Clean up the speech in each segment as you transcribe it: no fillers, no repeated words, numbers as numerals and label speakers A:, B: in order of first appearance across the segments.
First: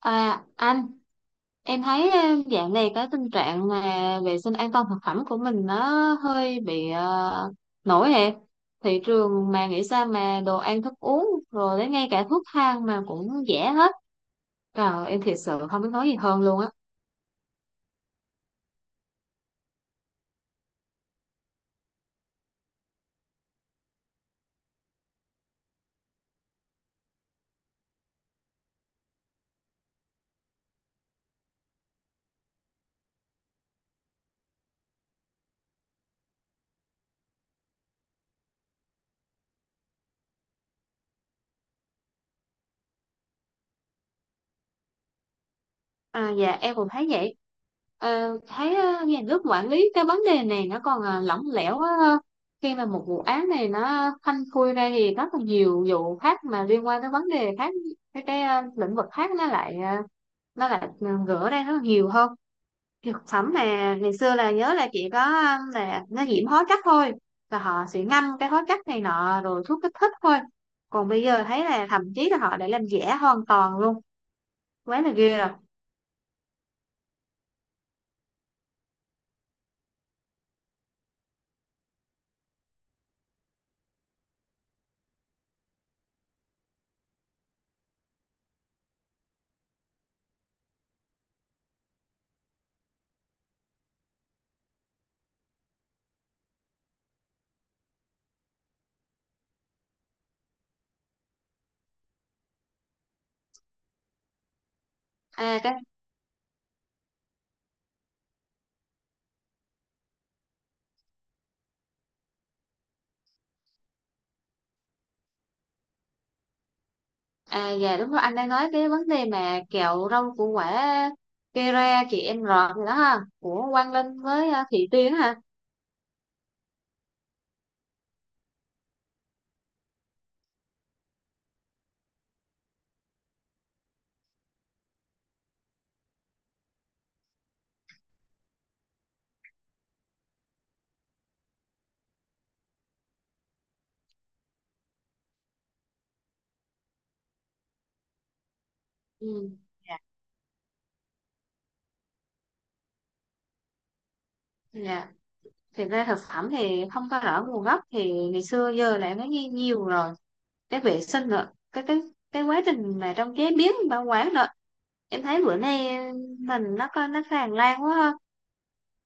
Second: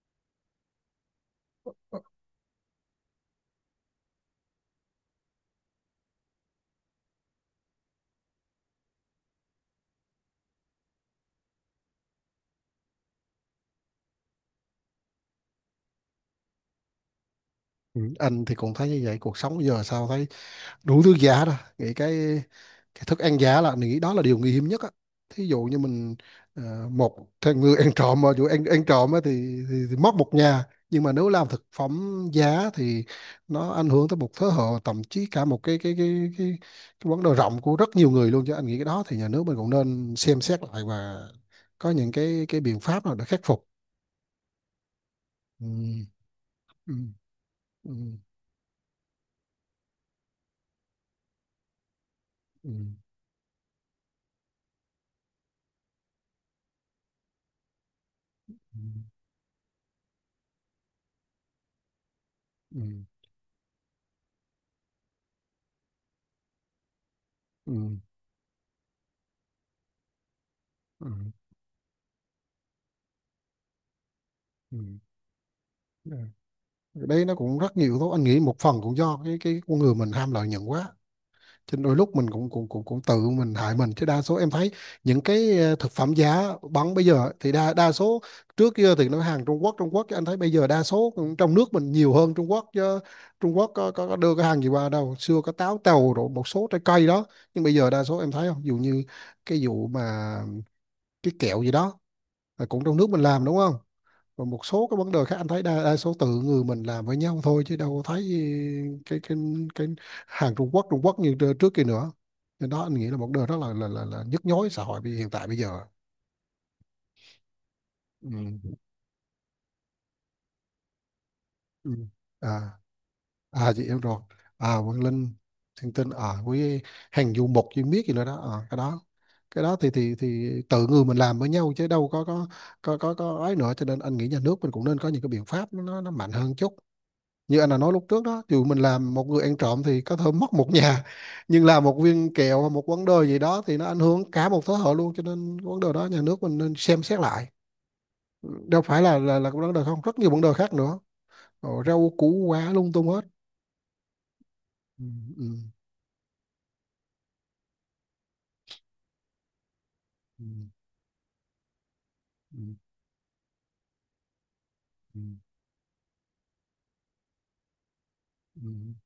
A: À anh, em thấy dạo này cái tình trạng mà vệ sinh an toàn thực phẩm của mình nó hơi bị nổi hẹp. Thị trường mà nghĩ sao mà đồ ăn thức uống rồi đến ngay cả thuốc thang mà cũng rẻ hết. Trời, em thiệt sự không biết nói gì hơn luôn á.
B: Ừ, anh thì cũng thấy như vậy. Cuộc sống giờ sao thấy đủ thứ giá đó, nghĩ cái thức ăn giá là mình nghĩ đó là điều nguy hiểm nhất á. Thí dụ như mình, một thằng người ăn trộm mà dù ăn ăn trộm á thì mất một nhà, nhưng mà nếu làm thực phẩm giá thì nó ảnh hưởng tới một thế hệ, thậm chí cả một cái vấn đề rộng của rất nhiều người luôn, chứ anh nghĩ cái đó thì nhà nước mình cũng nên xem xét lại và có những cái biện pháp nào để khắc phục. Ừ.
A: À, dạ em cũng
B: Ừ.
A: thấy vậy.
B: Ừ.
A: Thấy nhà nước quản lý cái vấn đề này nó còn lỏng lẻo quá ha.
B: Ừ.
A: Khi mà một vụ án này nó phanh phui ra thì rất là nhiều vụ khác mà liên quan tới vấn đề khác, cái
B: Ừ.
A: lĩnh vực khác nó lại gỡ ra rất là nhiều hơn.
B: Ừ.
A: Thực phẩm mà ngày xưa là nhớ là chỉ có là nó nhiễm hóa chất thôi, và họ
B: Ừ.
A: sẽ ngâm cái hóa chất này nọ rồi thuốc kích thích thôi.
B: Ừ.
A: Còn bây giờ thấy là thậm chí là họ đã làm giả hoàn toàn luôn, quá là ghê rồi.
B: Ừ. Đấy nó cũng rất nhiều thôi, anh nghĩ một phần cũng do cái con người mình ham lợi nhuận quá cho nên đôi lúc mình cũng cũng cũng cũng tự mình hại mình, chứ đa số em thấy những cái, thực phẩm giá bắn bây giờ thì đa đa số. Trước kia thì nó hàng Trung Quốc chứ anh thấy bây giờ đa số cũng trong nước mình nhiều hơn Trung Quốc chứ. Trung Quốc có đưa cái hàng gì qua đâu, xưa có táo tàu rồi một số trái cây đó, nhưng bây giờ đa số em thấy không. Ví dụ như cái vụ mà cái kẹo gì đó là cũng trong nước mình làm, đúng không? Còn một số cái vấn đề khác anh
A: À,
B: thấy
A: cái
B: đa số tự người mình làm với nhau thôi chứ đâu có thấy cái cái cái hàng Trung Quốc như trước kia nữa. Nên đó anh nghĩ là một điều rất là nhức nhối xã hội hiện tại bây giờ.
A: À dạ đúng rồi,
B: Ừ.
A: anh đang nói cái vấn đề mà kẹo rau củ quả, cây
B: Ừ.
A: ra chị em
B: à
A: rọt gì đó ha của
B: à, chị
A: Quang
B: em rồi,
A: Linh với
B: à
A: Thị
B: Quang
A: Tuyến
B: Linh,
A: ha.
B: Thiên Tinh à, với hàng du mục chuyên biết gì nữa đó. À, cái đó thì tự người mình làm với nhau chứ đâu có ấy nữa, cho nên anh nghĩ nhà nước mình cũng nên có những cái biện pháp nó mạnh hơn chút. Như anh đã nói lúc trước đó, dù mình làm một người ăn trộm thì có thể mất một nhà, nhưng làm một viên kẹo hoặc một vấn đề gì đó thì nó ảnh hưởng cả một thế hệ luôn, cho nên vấn đề đó nhà nước mình nên xem xét lại. Đâu phải là là
A: Ừ.
B: vấn đề
A: Dạ.
B: không, rất nhiều vấn đề khác nữa. Rau củ quả lung tung hết. Ừ.
A: Dạ.
B: Ừ.
A: Thì ra thực phẩm thì không có rõ nguồn gốc thì ngày xưa giờ lại nó nghe nhiều rồi,
B: Ừ.
A: cái vệ sinh nữa, cái
B: Ừ.
A: quá trình mà trong chế biến bảo quản nữa.
B: Ừ.
A: Em thấy bữa nay mình nó có nó tràn lan quá ha.
B: Ừ.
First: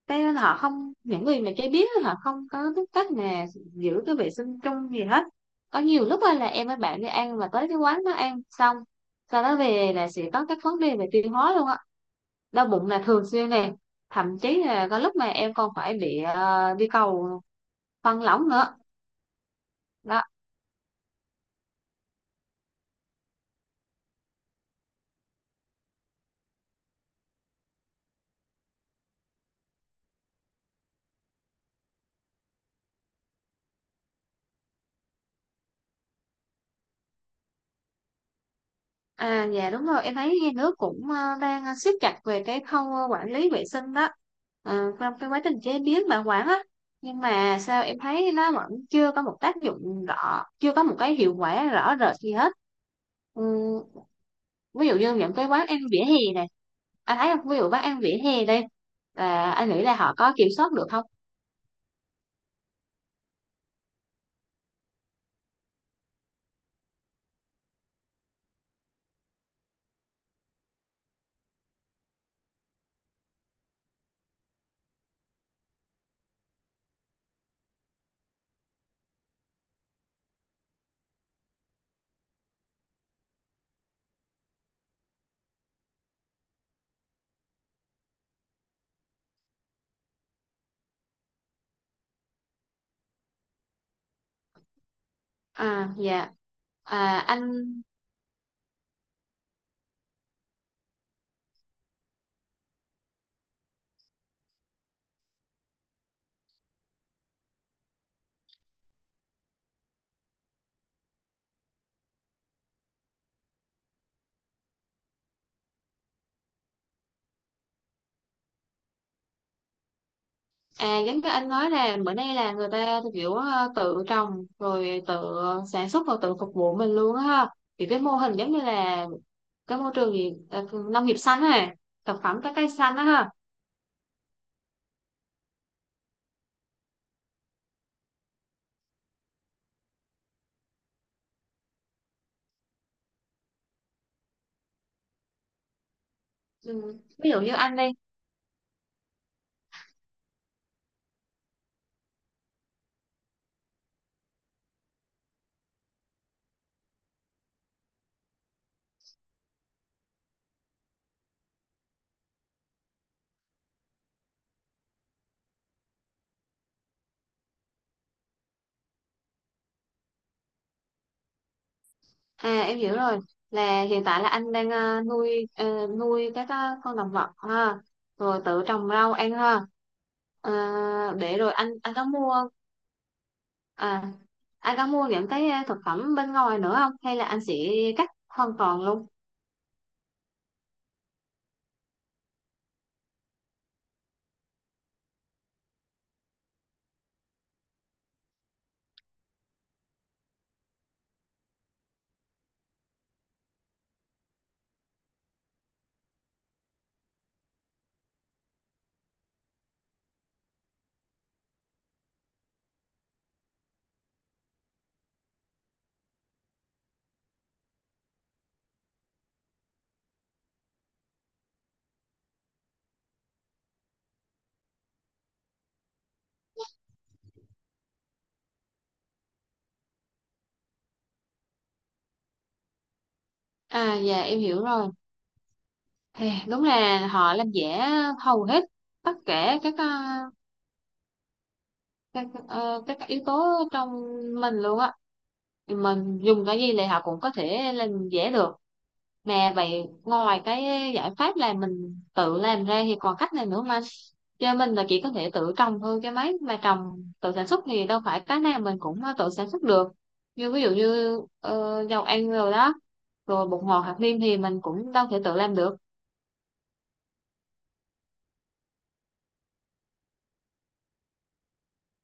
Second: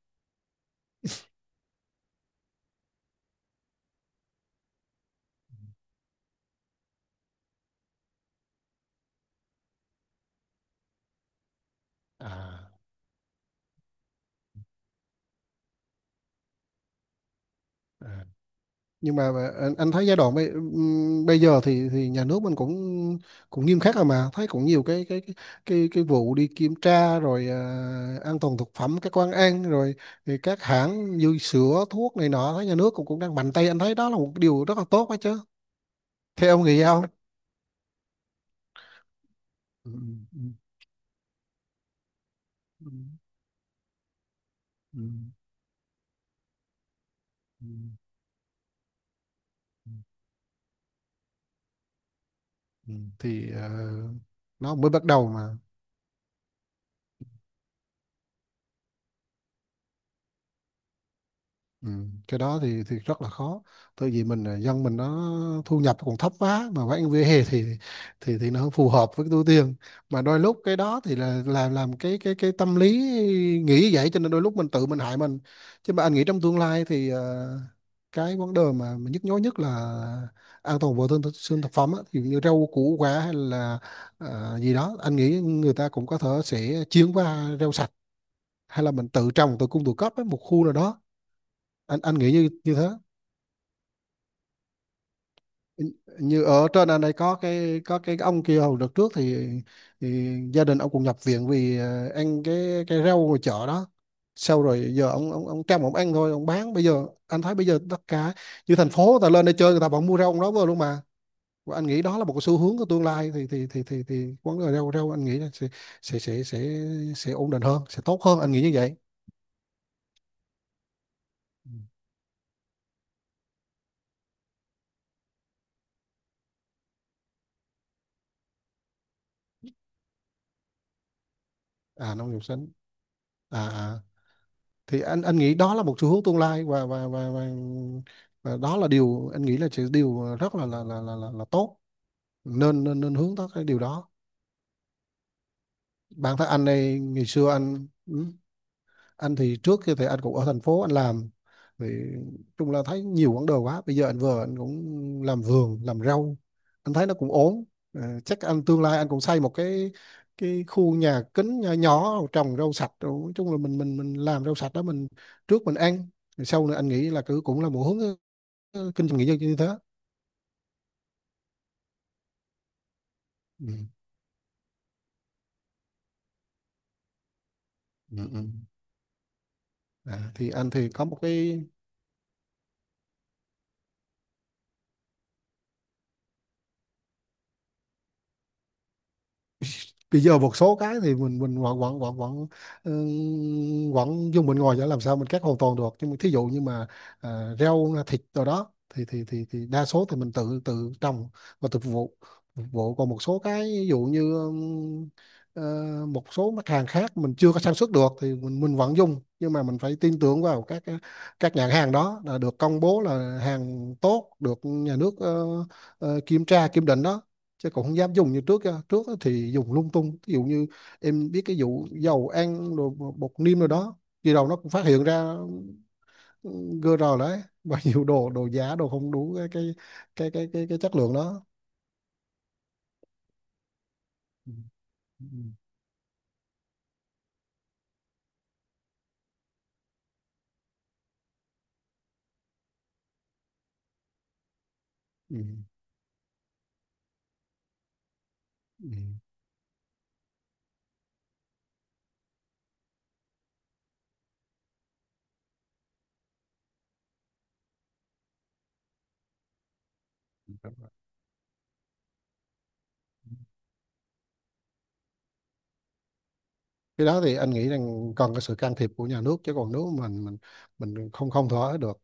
A: Thế nên họ không những người mà chơi biết họ không có biết cách mà giữ cái vệ sinh chung gì hết. Có nhiều lúc á là em với bạn đi ăn mà tới cái quán nó ăn xong, sau đó về là sẽ có các vấn đề về tiêu hóa luôn á, đau
B: À,
A: bụng là thường xuyên nè, thậm chí là có lúc mà em còn phải bị đi cầu phân
B: à.
A: lỏng nữa
B: Nhưng mà anh thấy giai
A: đó.
B: đoạn bây giờ thì nhà nước mình cũng cũng nghiêm khắc rồi, mà thấy cũng nhiều cái vụ đi kiểm tra rồi, an toàn thực phẩm các quán ăn rồi, thì các hãng dư sữa thuốc này nọ thấy nhà nước cũng cũng đang mạnh tay, anh thấy đó là một cái điều rất là tốt đó chứ. Theo ông nghĩ sao?
A: À dạ đúng
B: Ừ.
A: rồi, em thấy
B: Ừ.
A: nhà nước cũng đang siết chặt về cái
B: Ừ.
A: khâu quản lý vệ sinh đó.
B: Ừ.
A: Trong cái quá trình chế biến bảo quản á, nhưng mà
B: Ừ.
A: sao em thấy nó vẫn chưa có một tác
B: Ừ.
A: dụng rõ, chưa có một cái hiệu quả rõ rệt gì hết.
B: Ừ.
A: Ừ,
B: Thì, nó
A: ví
B: mới
A: dụ
B: bắt
A: như
B: đầu
A: những cái
B: mà.
A: quán ăn vỉa hè này, anh thấy không? Ví dụ quán ăn vỉa hè đây, là anh nghĩ là họ có kiểm soát được không?
B: Ừ, cái đó thì rất là khó, tại vì mình là dân mình nó thu nhập còn thấp quá mà bán vỉa hè thì nó không phù hợp với cái túi tiền, mà đôi lúc cái đó thì là làm cái tâm lý nghĩ vậy, cho nên đôi lúc mình tự mình hại mình. Chứ mà anh nghĩ trong tương lai thì, cái vấn đề mà nhức nhối nhất là an toàn vệ sinh sinh thực phẩm á, ví dụ như rau củ quả hay là, gì đó, anh nghĩ người ta cũng có thể sẽ chuyển qua rau sạch, hay là mình tự trồng tự cung tự cấp với một khu nào đó, anh nghĩ như như thế.
A: À dạ,
B: Như ở trên anh đây
A: à
B: có
A: anh.
B: cái có cái ông kia hồi đợt trước thì gia đình ông cũng nhập viện vì, ăn cái rau ngoài chợ đó. Sau rồi giờ ông trăm ông ăn thôi ông bán, bây giờ anh thấy bây giờ tất cả như thành phố người ta lên đây chơi, người ta vẫn mua rau ông đó vô luôn mà. Và anh nghĩ đó là một cái xu hướng của tương lai, thì thì quán cà rau rau anh nghĩ là sẽ sẽ sẽ sẽ sẽ ổn định hơn, sẽ tốt hơn, anh nghĩ như vậy.
A: À giống như anh
B: Ừ.
A: nói là bữa nay là người ta kiểu tự trồng rồi tự sản xuất và tự phục vụ mình luôn á ha. Thì cái mô hình giống như là cái môi trường gì nông nghiệp xanh á,
B: À,
A: thực
B: nông
A: phẩm
B: nghiệp
A: trái
B: xanh.
A: cây xanh á ha.
B: À, thì anh nghĩ đó là một xu hướng tương lai, và và đó là điều anh nghĩ là chỉ điều rất là tốt, nên nên nên hướng tới cái điều đó. Bản thân anh
A: Ừ.
B: này ngày
A: Ví dụ
B: xưa
A: như anh đi,
B: anh, anh thì trước kia thì anh cũng ở thành phố anh làm thì chung là thấy nhiều quãng đời quá, bây giờ anh vừa anh cũng làm vườn làm rau, anh thấy nó cũng ổn. Chắc anh tương lai anh cũng xây một cái khu nhà kính nhỏ nhỏ trồng rau sạch. Rồi nói chung là mình làm rau sạch đó, mình trước mình ăn rồi sau nữa anh nghĩ là cứ cũng là một hướng, kinh doanh nghỉ dưỡng như thế.
A: à em hiểu rồi, là
B: Ừ.
A: hiện tại là anh đang nuôi các con động vật ha,
B: Ừ.
A: rồi
B: Ừ.
A: tự trồng rau ăn ha.
B: À, thì
A: Ờ,
B: anh thì có một
A: để rồi
B: cái,
A: à anh có mua những cái thực phẩm bên ngoài nữa không, hay là anh sẽ cắt hoàn toàn luôn?
B: bây giờ một số cái thì mình vẫn vẫn vẫn vẫn ừ, vẫn dùng, mình ngồi để làm sao mình cắt hoàn toàn được. Nhưng mà thí dụ như mà, rau thịt rồi đó thì thì đa số thì mình tự tự trồng và tự phục vụ còn một số cái ví dụ như, ờ, một số mặt hàng khác mình chưa có sản xuất được thì mình vẫn dùng. Nhưng mà mình phải tin tưởng vào các các nhãn hàng đó là được công bố là hàng tốt, được nhà nước, kiểm tra kiểm định đó, chứ cũng không dám dùng như trước á. Trước á thì dùng lung tung, ví dụ như em biết cái vụ dầu ăn rồi bột niêm rồi đó, khi đầu nó cũng phát hiện ra GR đấy và nhiều đồ đồ giả đồ không đủ cái chất lượng đó.
A: À dạ em
B: Ừ.
A: hiểu rồi. Thì đúng là họ làm giả hầu hết tất cả các yếu tố trong mình luôn á.
B: Ừ. Ừ.
A: Mình dùng cái gì thì họ cũng có thể làm giả được.
B: Ừ.
A: Mà vậy ngoài cái giải pháp là mình tự làm ra thì còn cách này nữa mà. Cho mình là chỉ có thể tự trồng thôi, cái máy mà trồng tự sản xuất thì đâu phải cái nào mình cũng tự sản xuất được. Như ví dụ như dầu ăn rồi đó, rồi bột ngọt hạt nêm thì mình cũng đâu thể tự làm được.
B: Cái đó thì anh nghĩ rằng cần cái sự can thiệp của nhà nước, chứ còn nếu mình không không thỏa được,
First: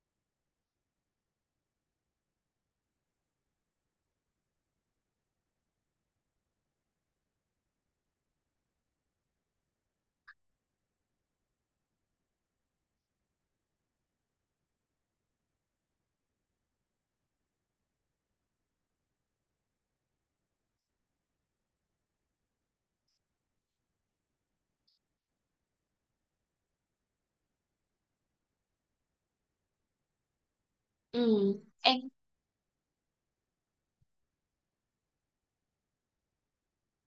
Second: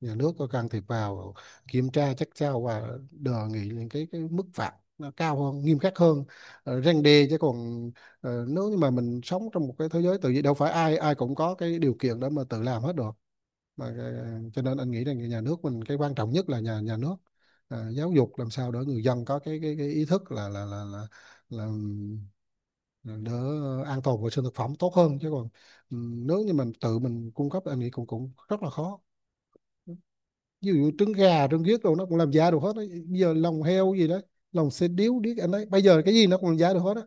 B: nhà nước có can thiệp vào kiểm tra chắc sao, và đề nghị những cái mức phạt nó cao hơn, nghiêm khắc hơn, răn đe. Chứ còn, nếu như mà mình sống trong một cái thế giới tự nhiên đâu phải ai ai cũng có cái điều kiện để mà tự làm hết được, mà cho nên anh nghĩ rằng nhà nước mình cái quan trọng nhất là nhà nhà nước, giáo dục làm sao để người dân có cái ý thức là là đỡ, an toàn vệ sinh thực phẩm tốt hơn. Chứ còn, ừ, nếu như mình tự mình cung cấp anh nghĩ cũng cũng rất là khó, ví dụ trứng
A: Ừ
B: gà trứng ghiếc đồ
A: em,
B: nó cũng làm giả được hết đó. Bây giờ lòng heo gì đó, lòng xe điếu điếc anh ấy, bây giờ cái gì nó cũng làm giả được hết á.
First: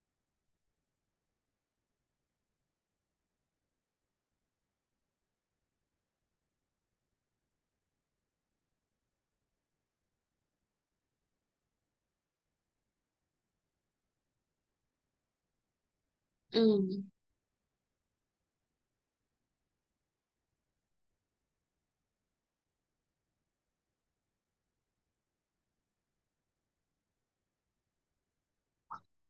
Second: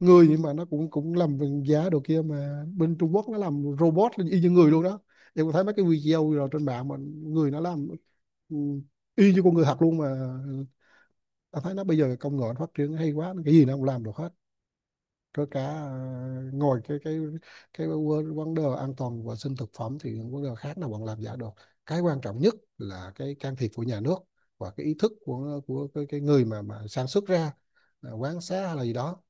B: Người, nhưng mà nó cũng cũng làm bằng giả đồ kia mà, bên Trung Quốc nó làm robot y như người luôn đó, em có thấy mấy cái video rồi trên mạng mà, người nó làm, ừ, y như con người thật luôn mà. Ta thấy nó bây giờ công nghệ nó phát triển hay quá, cái gì nó cũng làm được hết, có cả, ngồi
A: ừ,
B: cái vấn vấn đề an toàn vệ sinh thực phẩm thì vấn đề khác nào bọn làm giả được. Cái quan trọng nhất là cái can thiệp của nhà nước và cái ý thức của cái người mà sản xuất ra, quán xá hay là gì đó,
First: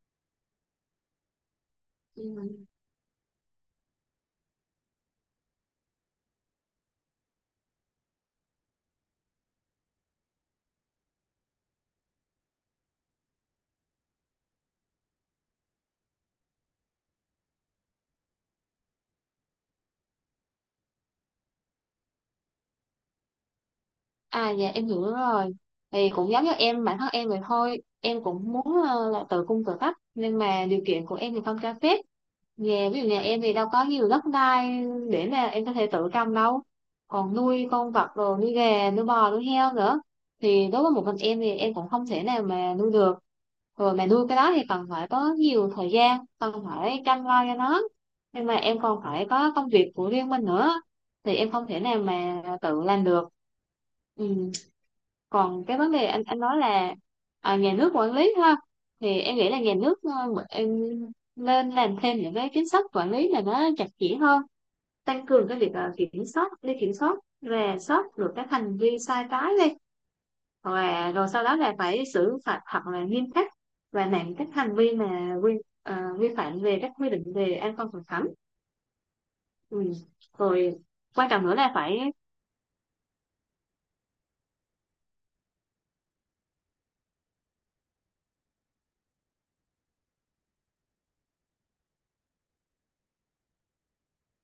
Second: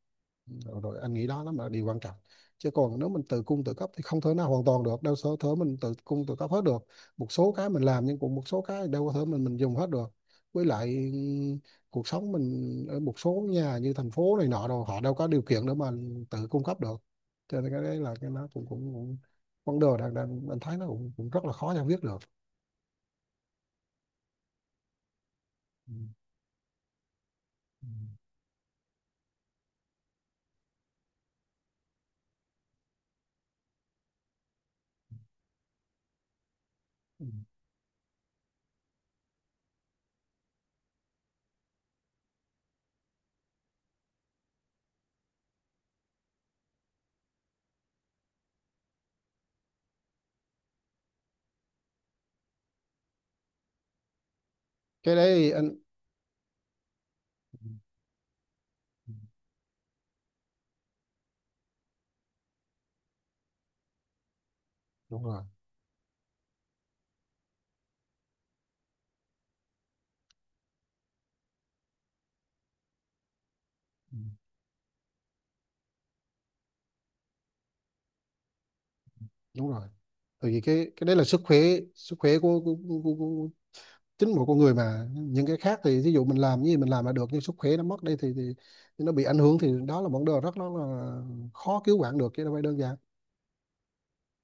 B: rồi anh nghĩ đó nó là điều quan trọng.
A: ừ.
B: Chứ còn nếu mình tự cung tự cấp thì không thể nào hoàn toàn được đâu, sở thể mình tự cung tự cấp hết được, một số cái mình làm nhưng cũng một số cái đâu có thể mình dùng hết được. Với lại, cuộc sống mình ở một số nhà như thành phố này nọ rồi họ đâu có điều kiện để mà tự cung cấp được, cho nên cái đấy là cái nó cũng cũng, cũng vấn đề đang đang anh thấy nó cũng rất là khó giải quyết được.
A: À dạ em hiểu rồi,
B: Ừ.
A: thì cũng giống như em, bản thân em vậy thôi,
B: Ừ.
A: em cũng muốn là tự cung tự cấp nhưng mà điều kiện của em thì không cho phép. Ví dụ nhà em thì đâu có nhiều đất đai để mà em có thể tự trồng đâu,
B: Ừ.
A: còn nuôi con vật rồi nuôi gà nuôi bò nuôi heo nữa thì đối với một mình em thì em cũng không thể nào mà nuôi được. Rồi mà nuôi cái đó thì cần phải có nhiều thời gian, cần phải chăm lo cho nó, nhưng mà em còn phải có công việc của riêng mình nữa thì em không thể nào mà tự làm được. Ừ.
B: Cái đấy
A: Còn
B: anh.
A: cái vấn đề anh nói là
B: Ừ,
A: nhà nước quản lý ha,
B: ừ,
A: thì em nghĩ là nhà nước, em nên làm thêm những cái chính sách quản lý là nó chặt chẽ hơn,
B: đúng
A: tăng
B: rồi,
A: cường cái việc kiểm soát đi kiểm soát, rà soát được các hành vi sai trái đi, hoặc là rồi sau đó là phải xử phạt thật là nghiêm khắc và
B: ừ,
A: nặng các hành vi mà vi phạm về các quy định về an toàn thực phẩm.
B: đúng rồi.
A: Ừ.
B: Tại vì
A: Rồi
B: cái đấy là
A: quan
B: sức
A: trọng nữa
B: khỏe,
A: là phải.
B: sức khỏe của chính một con người, mà những cái khác thì ví dụ mình làm như gì mình làm là được, nhưng sức khỏe nó mất đi thì nó bị ảnh hưởng thì đó là vấn đề rất là khó cứu vãn được, chứ đâu phải đơn giản.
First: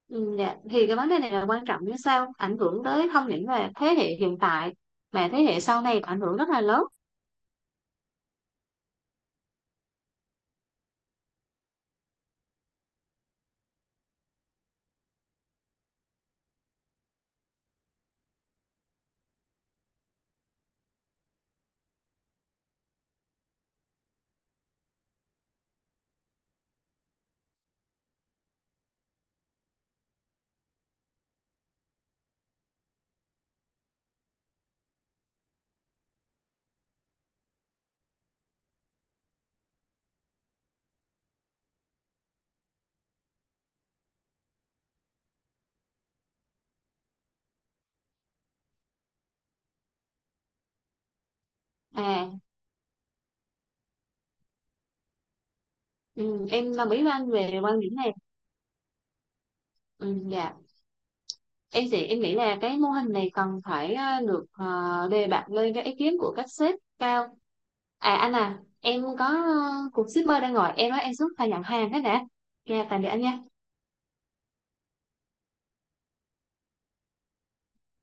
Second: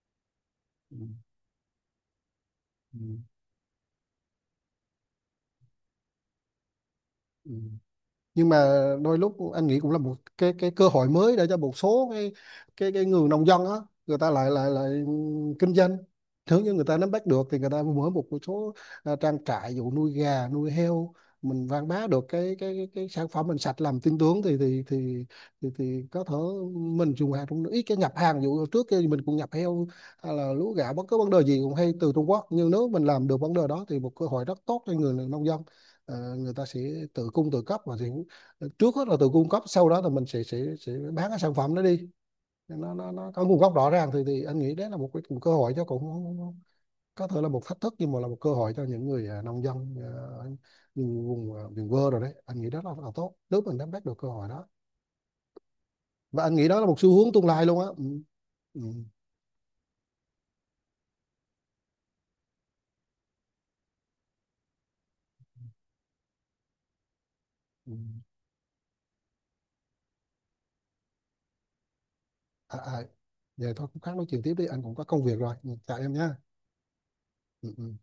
A: Ừ, dạ, thì cái
B: Ừ.
A: vấn đề này là quan trọng, như sau ảnh hưởng
B: Ừ.
A: tới không những là thế hệ hiện tại mà thế hệ sau này ảnh hưởng rất là lớn.
B: Ừ. Nhưng mà đôi lúc anh nghĩ cũng là một cái cơ hội mới, để cho một số cái người nông dân á, người ta lại lại lại kinh doanh. Nếu như người ta nắm bắt được thì người ta mở một số, trang trại dụ nuôi gà nuôi heo, mình quảng bá được cái sản phẩm mình sạch làm tin tưởng thì thì có thể mình dùng hàng trong nước, ít cái nhập hàng dụ. Trước kia thì mình cũng nhập heo hay là lúa gạo bất cứ vấn đề gì cũng hay từ Trung Quốc, nhưng nếu mình làm được vấn đề đó thì một cơ hội rất tốt cho người nông dân. Người ta sẽ tự cung tự cấp, và sẽ trước hết là từ cung cấp, sau đó thì mình sẽ bán cái sản phẩm đó đi, nó có nguồn gốc rõ ràng, thì anh nghĩ đấy là một cái, một cơ hội cho cũng có thể là một thách thức, nhưng mà là một cơ hội cho những người, nông dân, những vùng, miền quê rồi
A: À,
B: đấy, anh nghĩ đó là tốt nếu mình nắm bắt được cơ hội đó. Và
A: ừ,
B: anh nghĩ
A: em
B: đó là
A: đồng
B: một
A: ý với
B: xu
A: anh
B: hướng tương
A: về
B: lai
A: quan
B: luôn á.
A: điểm
B: Ừ.
A: này.
B: Ừ.
A: Ừ, dạ, em thì em nghĩ là cái mô hình này cần phải được đề bạt lên cái ý kiến của các sếp cao.
B: Ừ.
A: À anh, em có cuộc shipper đang gọi em nói em xuống phải nhận hàng thế nè,
B: À,
A: nha tạm
B: à.
A: biệt anh nha.
B: Vậy thôi cũng khác, nói chuyện tiếp đi, anh cũng có công việc rồi. Ừ, chào em nhé. Ừ. Ừ.